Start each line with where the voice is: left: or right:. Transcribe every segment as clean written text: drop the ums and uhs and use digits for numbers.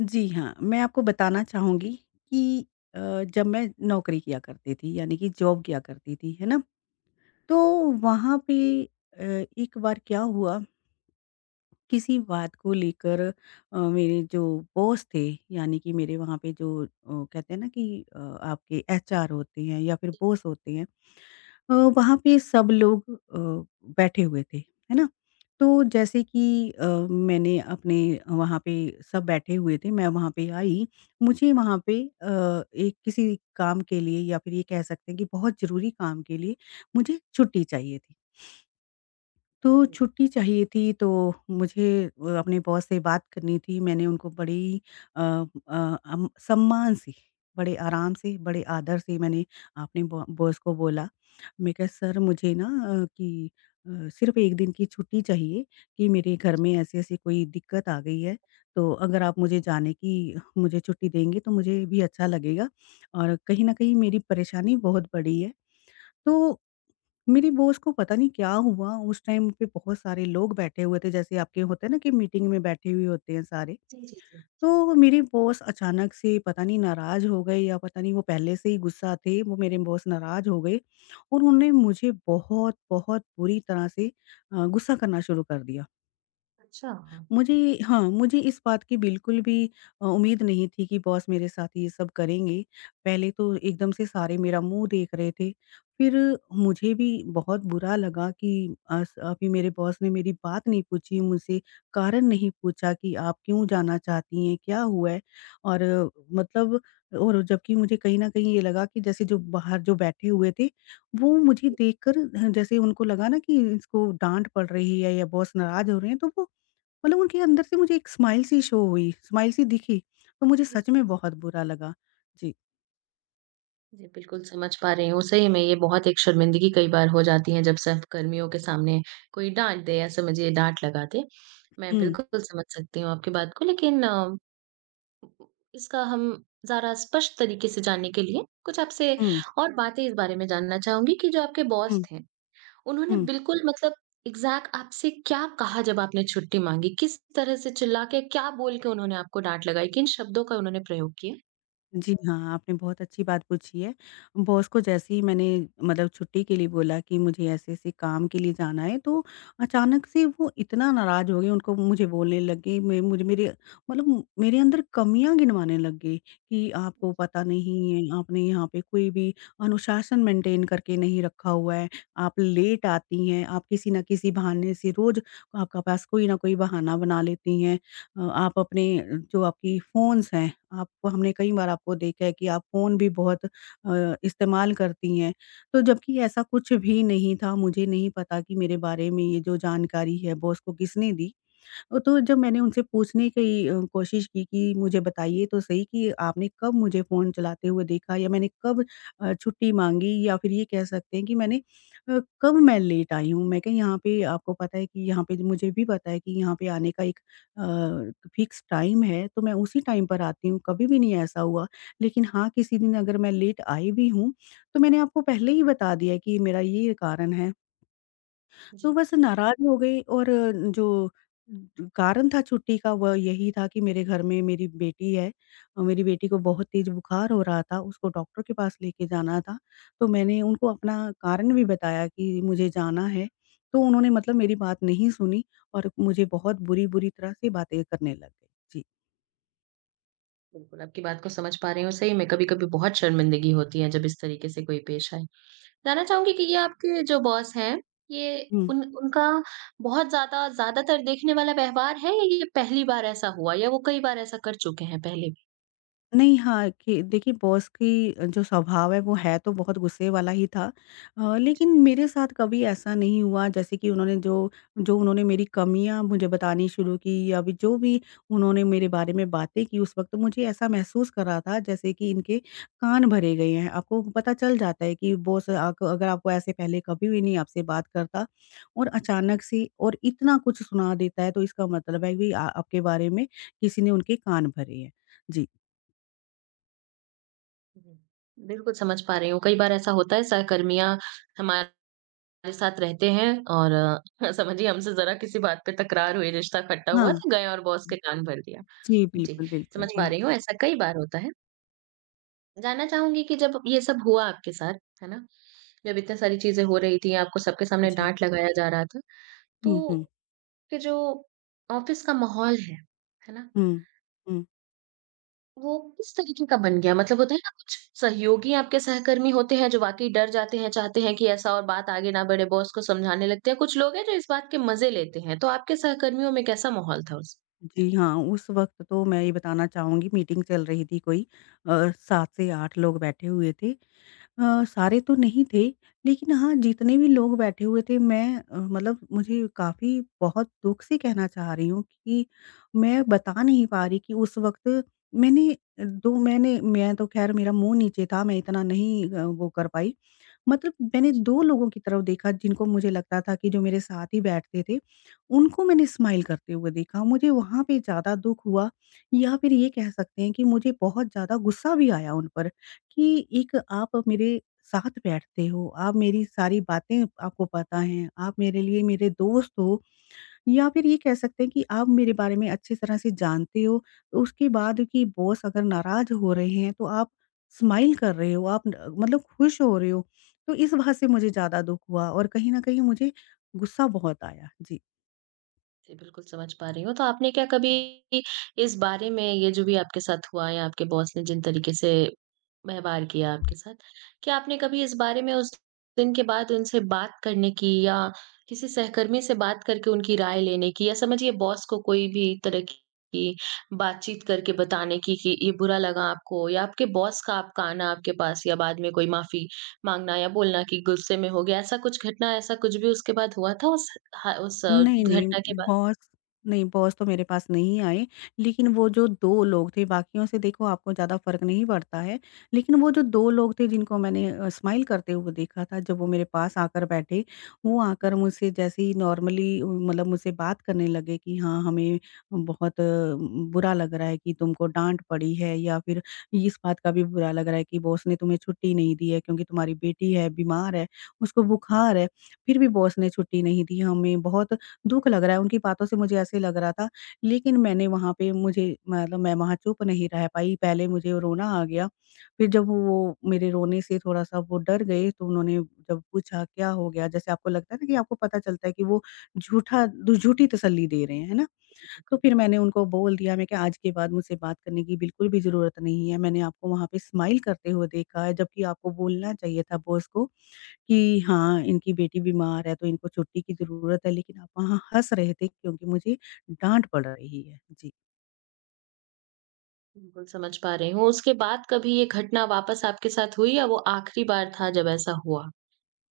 left: जी हाँ, मैं आपको बताना चाहूँगी कि अ, जब मैं नौकरी किया करती थी यानी कि जॉब किया करती थी, है ना? तो वहाँ पे अ, एक बार क्या हुआ किसी बात को लेकर, मेरे जो बॉस थे यानी कि मेरे वहाँ पे जो कहते हैं ना कि आपके एचआर होते हैं या फिर बॉस होते हैं। वहाँ पे सब लोग बैठे हुए थे, है ना? तो जैसे कि मैंने अपने वहाँ पे सब बैठे हुए थे, मैं वहाँ पे आई, मुझे वहाँ पे एक किसी काम के लिए या फिर ये कह सकते हैं कि बहुत ज़रूरी काम के लिए मुझे छुट्टी चाहिए थी। तो छुट्टी चाहिए थी, तो मुझे अपने बॉस से बात करनी थी। मैंने उनको बड़ी अ अ, अम सम्मान से, बड़े आराम से, बड़े आदर से मैंने अपने बॉ बॉस को बोला। मैं कहा, "सर मुझे ना, अ, सिर्फ़ 1 दिन की छुट्टी चाहिए कि मेरे घर में ऐसी-ऐसी कोई दिक्कत आ गई है, तो अगर आप मुझे जाने की मुझे छुट्टी देंगे तो मुझे भी अच्छा लगेगा और कहीं न कहीं मेरी परेशानी बहुत बड़ी है।" तो मेरे बॉस को पता नहीं क्या हुआ। उस टाइम पे बहुत सारे लोग बैठे हुए थे, जैसे आपके होते हैं ना कि मीटिंग में बैठे हुए होते हैं सारे।
right: जी, जी, जी।
left: तो मेरे बॉस अचानक से पता नहीं नाराज हो गए, या पता नहीं वो पहले से ही गुस्सा थे, वो मेरे बॉस नाराज हो गए और उन्होंने मुझे बहुत बहुत बुरी तरह से गुस्सा करना शुरू कर दिया।
right: अच्छा।
left: मुझे हाँ, मुझे इस बात की बिल्कुल भी उम्मीद नहीं थी कि बॉस मेरे साथ ये सब करेंगे। पहले तो एकदम से सारे मेरा मुँह देख रहे थे। फिर मुझे भी बहुत बुरा लगा कि अस अभी मेरे बॉस ने मेरी बात नहीं पूछी, मुझसे कारण नहीं पूछा कि आप क्यों जाना चाहती हैं, क्या हुआ है? और मतलब, और जबकि मुझे कहीं न कहीं ये लगा कि जैसे जो बाहर जो बैठे हुए थे, वो मुझे
right: जी,
left: देखकर, जैसे उनको लगा ना कि इसको डाँट पड़ रही है या बॉस नाराज़ हो रहे हैं, तो वो मतलब उनके अंदर से मुझे एक स्माइल सी शो हुई, स्माइल सी दिखी, तो मुझे
right: जी।
left: सच में बहुत बुरा लगा। जी।
right: जी, बिल्कुल समझ पा रही हूँ। सही में ये बहुत एक शर्मिंदगी कई बार हो जाती है जब सहकर्मियों के सामने कोई डाँट दे या समझिए डाँट लगा दे। मैं
left: हुँ,
right: बिल्कुल समझ सकती हूँ आपकी बात को, लेकिन इसका हम ज़रा स्पष्ट तरीके से जानने के लिए कुछ आपसे
left: हुँ,
right: और हुँ। बातें इस बारे में जानना चाहूँगी कि जो आपके बॉस
left: हुँ,
right: थे, उन्होंने
left: हुँ।
right: बिल्कुल मतलब एग्ज़ैक्ट आपसे क्या कहा जब आपने छुट्टी माँगी? किस तरह से चिल्ला के क्या बोल के उन्होंने आपको डाँट लगाई? किन शब्दों का उन्होंने प्रयोग किया?
left: जी हाँ, आपने बहुत अच्छी बात पूछी है। बॉस को जैसे ही मैंने मतलब छुट्टी के लिए बोला कि मुझे ऐसे-ऐसे काम के लिए जाना है, तो अचानक से वो इतना नाराज़ हो गए, उनको मुझे बोलने लग गए। मैं मुझे मेरे मतलब मेरे अंदर कमियाँ गिनवाने लग गए कि आपको पता नहीं है, आपने यहाँ पे कोई भी अनुशासन मेंटेन करके नहीं रखा हुआ है, आप लेट आती हैं, आप किसी न किसी बहाने से रोज़ आपका पास कोई न कोई बहाना बना लेती हैं। आप अपने जो आपकी फ़ोन्स हैं, आपको हमने कई बार आपको देखा है कि आप फ़ोन भी बहुत इस्तेमाल करती हैं। तो जबकि ऐसा कुछ भी नहीं था, मुझे नहीं पता कि मेरे बारे में ये जो जानकारी है बॉस को किसने दी। तो जब मैंने उनसे पूछने की कोशिश की कि मुझे बताइए तो सही कि आपने कब मुझे फ़ोन चलाते हुए देखा या मैंने कब छुट्टी माँगी, या फिर ये कह सकते हैं कि मैंने कब मैं लेट आई हूँ। मैं कहा, यहाँ पे आपको पता है कि यहाँ पे मुझे भी पता है कि यहाँ पे आने का एक फ़िक्स टाइम है, तो मैं उसी टाइम पर आती हूँ, कभी भी नहीं ऐसा हुआ। लेकिन हाँ, किसी दिन अगर मैं लेट आई भी हूँ, तो मैंने आपको पहले ही बता दिया कि मेरा ये कारण है। तो
right: जी।
left: बस नाराज़ हो गई। और जो कारण था छुट्टी का वह यही था कि मेरे घर में मेरी बेटी है और मेरी बेटी को बहुत तेज़ बुखार हो रहा था, उसको डॉक्टर के पास लेके जाना था। तो मैंने उनको अपना कारण भी बताया कि मुझे जाना है, तो उन्होंने मतलब मेरी बात नहीं सुनी और मुझे बहुत बुरी-बुरी तरह से बातें करने लग गए।
right: बिल्कुल, आपकी बात को समझ पा रही हूँ। सही में कभी-कभी बहुत शर्मिंदगी होती है जब इस तरीके से कोई पेश आए। जानना चाहूँगी कि ये आपके जो बॉस हैं, ये
left: जी।
right: उन उनका बहुत ज़्यादा ज़्यादातर देखने वाला व्यवहार है, या ये पहली बार ऐसा हुआ, या वो कई बार ऐसा कर चुके हैं पहले भी?
left: नहीं, हाँ, कि देखिए बॉस की जो स्वभाव है वो है तो बहुत गुस्से वाला ही था। लेकिन मेरे साथ कभी ऐसा नहीं हुआ, जैसे कि उन्होंने जो, उन्होंने मेरी कमियाँ मुझे बतानी शुरू की या भी जो भी उन्होंने मेरे बारे में बातें की, उस वक़्त मुझे ऐसा महसूस कर रहा था जैसे कि इनके कान भरे गए हैं। आपको पता चल जाता है कि बॉस, आक अगर आपको ऐसे पहले कभी भी नहीं आपसे बात करता और
right: जी।
left: अचानक से और इतना कुछ सुना देता है, तो इसका मतलब है कि आ आपके बारे में किसी ने उनके कान भरे हैं। जी।
right: हुँ। बिल्कुल समझ पा रही हूँ। कई बार ऐसा होता है, सहकर्मियाँ हमारे साथ रहते हैं, और समझिए हमसे ज़रा किसी बात पे तकरार हुई, रिश्ता खट्टा हुआ,
left: हाँ।
right: तो गए और बॉस के कान भर दिया।
left: जी,
right: जी,
left: बिल्कुल, बिल्कुल।
right: समझ पा
left: हुँ।
right: रही हूँ ऐसा कई बार होता है। जानना चाहूँगी कि जब ये सब हुआ आपके साथ, है ना? जब इतनी सारी चीज़ें हो रही थी, आपको सबके सामने
left: जी।
right: डाँट लगाया जा रहा था,
left: हुँ, हुँ,
right: तो फिर जो ऑफ़िस का माहौल है ना,
left: हुँ, हुँ।
right: वो किस तरीके का बन गया? मतलब होता है ना, कुछ सहयोगी आपके सहकर्मी होते हैं जो वाक़ई डर जाते हैं, चाहते हैं कि ऐसा और बात आगे ना बढ़े, बॉस को समझाने लगते हैं। कुछ लोग हैं जो इस बात के मज़े लेते हैं, तो आपके सहकर्मियों में कैसा माहौल था?
left: जी हाँ, उस वक़्त तो मैं ये बताना चाहूँगी मीटिंग चल रही थी, कोई 7 से 8 लोग बैठे हुए थे। सारे तो नहीं थे, लेकिन हाँ, जितने भी लोग बैठे हुए थे मैं मतलब, मुझे काफ़ी बहुत दुःख से कहना चाह रही हूँ कि मैं बता नहीं पा रही कि उस वक़्त मैंने 2 मैंने, मैं तो ख़ैर मेरा मुँह नीचे था, मैं इतना नहीं वो कर पाई। मतलब मैंने
right: उस
left: 2 लोगों की तरफ देखा जिनको मुझे लगता था कि जो मेरे साथ ही बैठते थे, उनको मैंने स्माइल करते हुए देखा। मुझे वहाँ पे ज़्यादा दुःख हुआ, या फिर ये कह सकते हैं कि मुझे बहुत ज़्यादा गुस्सा भी आया उन पर कि एक, आप मेरे साथ बैठते हो, आप मेरी सारी बातें आपको पता हैं, आप मेरे लिए मेरे दोस्त हो, या फिर ये कह सकते हैं कि आप मेरे बारे में अच्छी तरह से जानते हो, तो उसके बाद कि बॉस अगर नाराज़ हो रहे हैं, तो आप स्माइल कर रहे हो, आप न मतलब खुश हो रहे हो। तो इस बात से मुझे ज़्यादा दुःख हुआ और कहीं न कहीं मुझे गुस्सा बहुत आया। जी।
right: जी, बिल्कुल समझ पा रही हूँ। तो आपने क्या कभी इस बारे में, ये जो भी आपके साथ हुआ, या आपके बॉस ने जिन तरीके से व्यवहार किया आपके साथ, क्या आपने कभी इस बारे में उस दिन के बाद उनसे बात करने की, या किसी सहकर्मी से बात करके उनकी राय लेने की, या समझिए बॉस को कोई भी तरह की बातचीत करके बताने की कि ये बुरा लगा आपको, या आपके बॉस का आपका आना आपके पास, या बाद में कोई माफी मांगना, या बोलना कि गुस्से में हो गया, ऐसा कुछ घटना, ऐसा कुछ भी उसके बाद हुआ था उस
left: नहीं, नहीं,
right: घटना के बाद?
left: बॉस, नहीं, बॉस तो मेरे पास नहीं आए, लेकिन वो जो 2 लोग थे, बाकियों से देखो आपको ज़्यादा फ़र्क नहीं पड़ता है, लेकिन वो जो 2 लोग थे जिनको मैंने स्माइल करते हुए देखा था, जब वो मेरे पास आकर बैठे, वो आकर मुझसे जैसे ही नॉर्मली मतलब मुझसे बात करने लगे कि हाँ, हमें बहुत बुरा लग रहा है कि तुमको डाँट पड़ी है, या फिर इस बात का भी बुरा लग रहा है कि बॉस ने तुम्हें छुट्टी नहीं दी है क्योंकि तुम्हारी बेटी है, बीमार है, उसको बुखार है, फिर भी बॉस ने छुट्टी नहीं दी। हमें बहुत दुःख लग रहा है, उनकी बातों से मुझे ऐसे लग रहा था, लेकिन मैंने वहाँ पे मुझे मतलब मैं वहाँ चुप नहीं रह पाई, पहले मुझे रोना आ गया। फिर जब वो मेरे रोने से थोड़ा-सा वो डर गए, तो उन्होंने जब पूछा, "क्या हो गया?" जैसे आपको लगता है ना कि आपको पता चलता है कि वो झूठा दु झूठी तसल्ली दे रहे हैं, है ना?
right: जी,
left: तो
right: बिल्कुल,
left: फिर मैंने
right: बिल्कुल।
left: उनको बोल दिया, मैं कहा, "आज के बाद मुझसे बात करने की बिल्कुल भी ज़रूरत नहीं है, मैंने आपको वहाँ पे स्माइल करते हुए देखा है, जबकि आपको बोलना चाहिए था बॉस को कि हाँ, इनकी बेटी बीमार है तो इनको छुट्टी की ज़रूरत है, लेकिन आप वहाँ हँस रहे थे क्योंकि मुझे डाँट पड़ रही है।" जी।
right: बिल्कुल, समझ पा रही हूँ। उसके बाद कभी ये घटना वापस आपके साथ हुई, या वो आखिरी बार था जब ऐसा हुआ?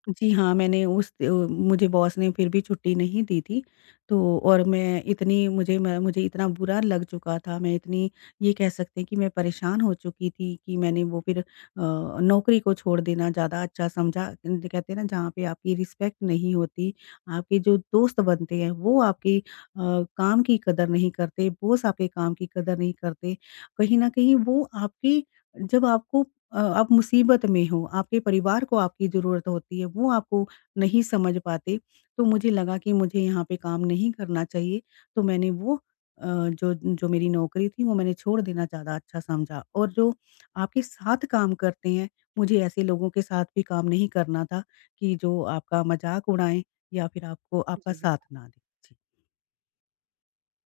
left: जी हाँ, मैंने उस मुझे बॉस ने फिर भी छुट्टी नहीं दी थी, तो, और मैं इतनी मुझे मैं मुझे इतना बुरा लग चुका था, मैं इतनी, ये कह सकते हैं कि मैं परेशान हो चुकी थी कि मैंने वो फिर नौकरी को छोड़ देना ज़्यादा अच्छा समझा। ज कहते हैं ना जहाँ पे आपकी रिस्पेक्ट नहीं होती, आपके जो दोस्त बनते हैं वो आपकी काम की कदर नहीं करते, बॉस आपके काम की कदर नहीं करते। कहीं न कहीं वो आपकी, जब आपको आप मुसीबत में हो, आपके परिवार को आपकी ज़रूरत होती है, वो आपको नहीं समझ पाते, तो मुझे लगा कि मुझे यहाँ पे काम नहीं करना चाहिए, तो मैंने वो जो जो मेरी नौकरी थी, वो मैंने छोड़ देना ज़्यादा अच्छा समझा। और जो आपके साथ काम करते हैं, मुझे ऐसे लोगों के साथ भी काम नहीं करना था कि जो आपका मज़ाक उड़ाएँ या फिर आपको आपका
right: जी, जी।
left: साथ ना दें। जी।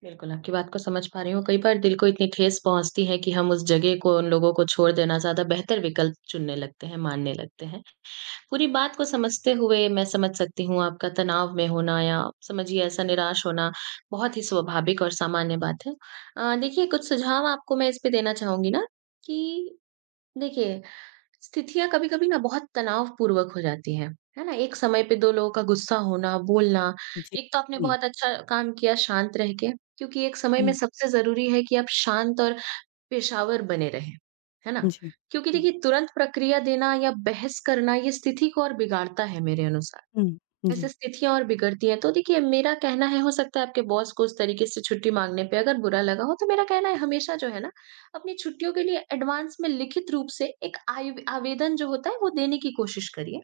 right: बिल्कुल, आपकी बात को समझ पा रही हूँ। कई बार दिल को इतनी ठेस पहुँचती है कि हम उस जगह को, उन लोगों को छोड़ देना ज़्यादा बेहतर विकल्प चुनने लगते हैं, मानने लगते हैं। पूरी बात को समझते हुए मैं समझ सकती हूँ आपका तनाव में होना, या समझिए ऐसा निराश होना बहुत ही स्वाभाविक और सामान्य बात है। देखिए, कुछ सुझाव आपको मैं इस पे देना चाहूँगी ना, कि देखिए स्थितियाँ कभी-कभी ना बहुत तनावपूर्वक हो जाती हैं, है ना? एक समय पे 2 लोगों का गुस्सा होना, बोलना,
left: जी।
right: एक तो आपने
left: हुँ,
right: बहुत अच्छा काम किया शांत रह के, क्योंकि एक समय में सबसे ज़रूरी है कि आप शांत और पेशावर बने रहें, है ना?
left: हुँ, जी।
right: क्योंकि
left: हुँ,
right: देखिए, तुरंत प्रक्रिया देना या बहस करना, ये स्थिति को और बिगाड़ता है मेरे अनुसार।
left: हुँ,
right: ऐसे
left: जी।
right: स्थितियाँ और बिगड़ती हैं। तो देखिए, मेरा कहना है हो सकता है आपके बॉस को उस तरीके से छुट्टी माँगने पे अगर बुरा लगा हो, तो मेरा कहना है, हमेशा जो है ना, अपनी छुट्टियों के लिए एडवांस में लिखित रूप से एक आयव आवेदन जो होता है, वो देने की कोशिश करिए।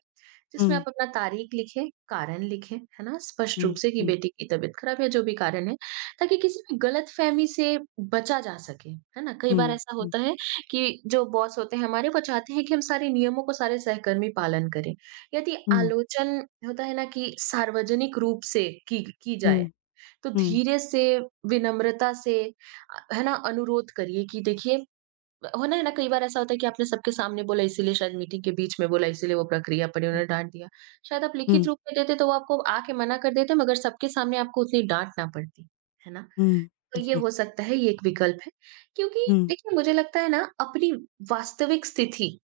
right: जिसमें
left: हुँ,
right: आप अपना तारीख लिखें, कारण लिखें, है ना? स्पष्ट रूप
left: हुँ,
right: से कि
left: हुँ,
right: बेटी की तबीयत ख़राब है, जो भी कारण है, ताकि किसी भी गलतफ़हमी से बचा जा सके, है ना? कई बार
left: हुँ,
right: ऐसा
left: हुँ,
right: होता है कि जो बॉस होते हैं हमारे, वो चाहते हैं कि हम सारे नियमों को, सारे सहकर्मी पालन करें। यदि
left: हुँ।
right: आलोचन होता है ना कि सार्वजनिक रूप से की जाए,
left: हुँ,
right: तो
left: हुँ,
right: धीरे से, विनम्रता से, है ना, अनुरोध करिए कि देखिए होना, है ना, कई बार ऐसा होता है कि आपने सबके सामने बोला, इसीलिए शायद मीटिंग के बीच में बोला, इसीलिए वो प्रक्रिया पड़ी,
left: हुँ,
right: उन्होंने डांट दिया। शायद आप
left: हुँ,
right: लिखित रूप में देते तो वो आपको आके मना कर देते, मगर सबके सामने आपको उतनी डांट ना पड़ती, है ना?
left: हुँ,
right: तो ये
left: जी,
right: हो सकता है, ये एक विकल्प है। क्योंकि
left: हुँ,
right: देखिए, मुझे लगता है ना अपनी वास्तविक स्थिति,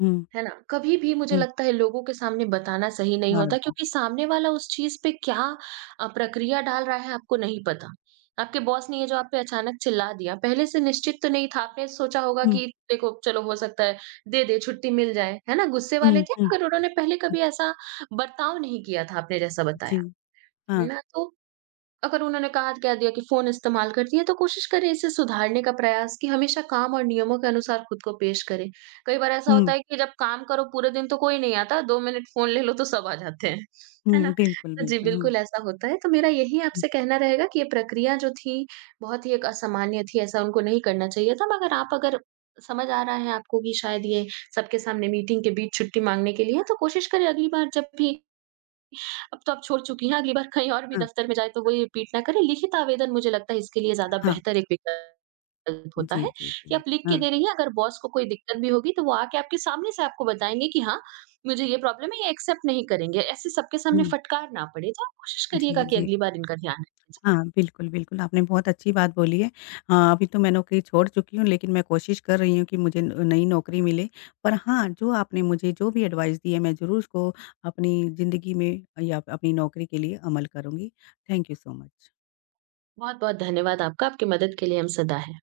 left: हुँ,
right: है ना? कभी भी मुझे
left: हुँ,
right: लगता है लोगों के सामने बताना सही नहीं
left: हाँ
right: होता,
left: जी।
right: क्योंकि सामने वाला उस चीज़ पे क्या प्रक्रिया डाल रहा है, आपको नहीं पता। आपके बॉस ने ये जो आप पे अचानक चिल्ला दिया, पहले से निश्चित तो नहीं था। आपने सोचा होगा
left: हुँ,
right: कि देखो, चलो हो सकता है दे दे, छुट्टी मिल जाए, है ना? गुस्से
left: हुँ,
right: वाले थे
left: हुँ,
right: मगर उन्होंने पहले
left: हुँ,
right: कभी ऐसा बर्ताव नहीं किया था आपने जैसा
left: जी,
right: बताया, है
left: हाँ,
right: ना? तो अगर उन्होंने कहा कह दिया कि फ़ोन इस्तेमाल करती है, तो कोशिश करें इसे सुधारने का प्रयास, कि हमेशा काम और नियमों के अनुसार खुद को पेश करें। कई बार ऐसा होता
left: हुँ,
right: है कि जब काम करो पूरे दिन तो कोई नहीं आता, 2 मिनट फ़ोन ले लो तो सब आ जाते हैं, है ना?
left: हुँ, बिल्कुल,
right: तो जी,
left: बिल्कुल, हुँ,
right: बिल्कुल ऐसा होता है। तो मेरा यही
left: हुँ,
right: आपसे कहना रहेगा कि ये प्रक्रिया जो थी, बहुत ही एक असामान्य थी, ऐसा उनको नहीं करना चाहिए था। मगर आप, अगर समझ आ रहा है आपको कि शायद ये सबके सामने मीटिंग के बीच छुट्टी माँगने के लिए है, तो कोशिश करें अगली बार जब भी अब तो आप छोड़ चुकी हैं, अगली बार कहीं और भी
left: हाँ,
right: दफ्तर में जाएँ तो वो ये रिपीट ना करें। लिखित आवेदन मुझे लगता है इसके लिए ज़्यादा
left: हाँ,
right: बेहतर एक विकल्प होता
left: जी,
right: है,
left: जी,
right: कि
left: जी,
right: आप लिख के
left: हाँ,
right: दे रही हैं। अगर बॉस को कोई दिक्कत भी होगी तो वो आके आपके सामने से आपको बताएँगे कि हाँ, मुझे ये प्रॉब्लम है, ये एक्सेप्ट नहीं करेंगे। ऐसे सबके सामने
left: हुँ,
right: फटकार ना पड़े, तो आप कोशिश करिएगा
left: जी,
right: कि
left: जी,
right: अगली बार इनका ध्यान रखें। जी,
left: हाँ, बिल्कुल, बिल्कुल, आपने बहुत अच्छी बात बोली है। हाँ, अभी तो मैं नौकरी छोड़ चुकी हूँ, लेकिन मैं कोशिश कर रही हूँ कि मुझे न नई नौकरी मिले। पर हाँ, जो आपने मुझे जो भी एडवाइस दी है, मैं ज़रूर उसको अपनी ज़िंदगी में या अपनी नौकरी के लिए अमल करूँगी। Thank you so much.
right: बहुत-बहुत धन्यवाद आपका, आपकी मदद के लिए हम सदा हैं।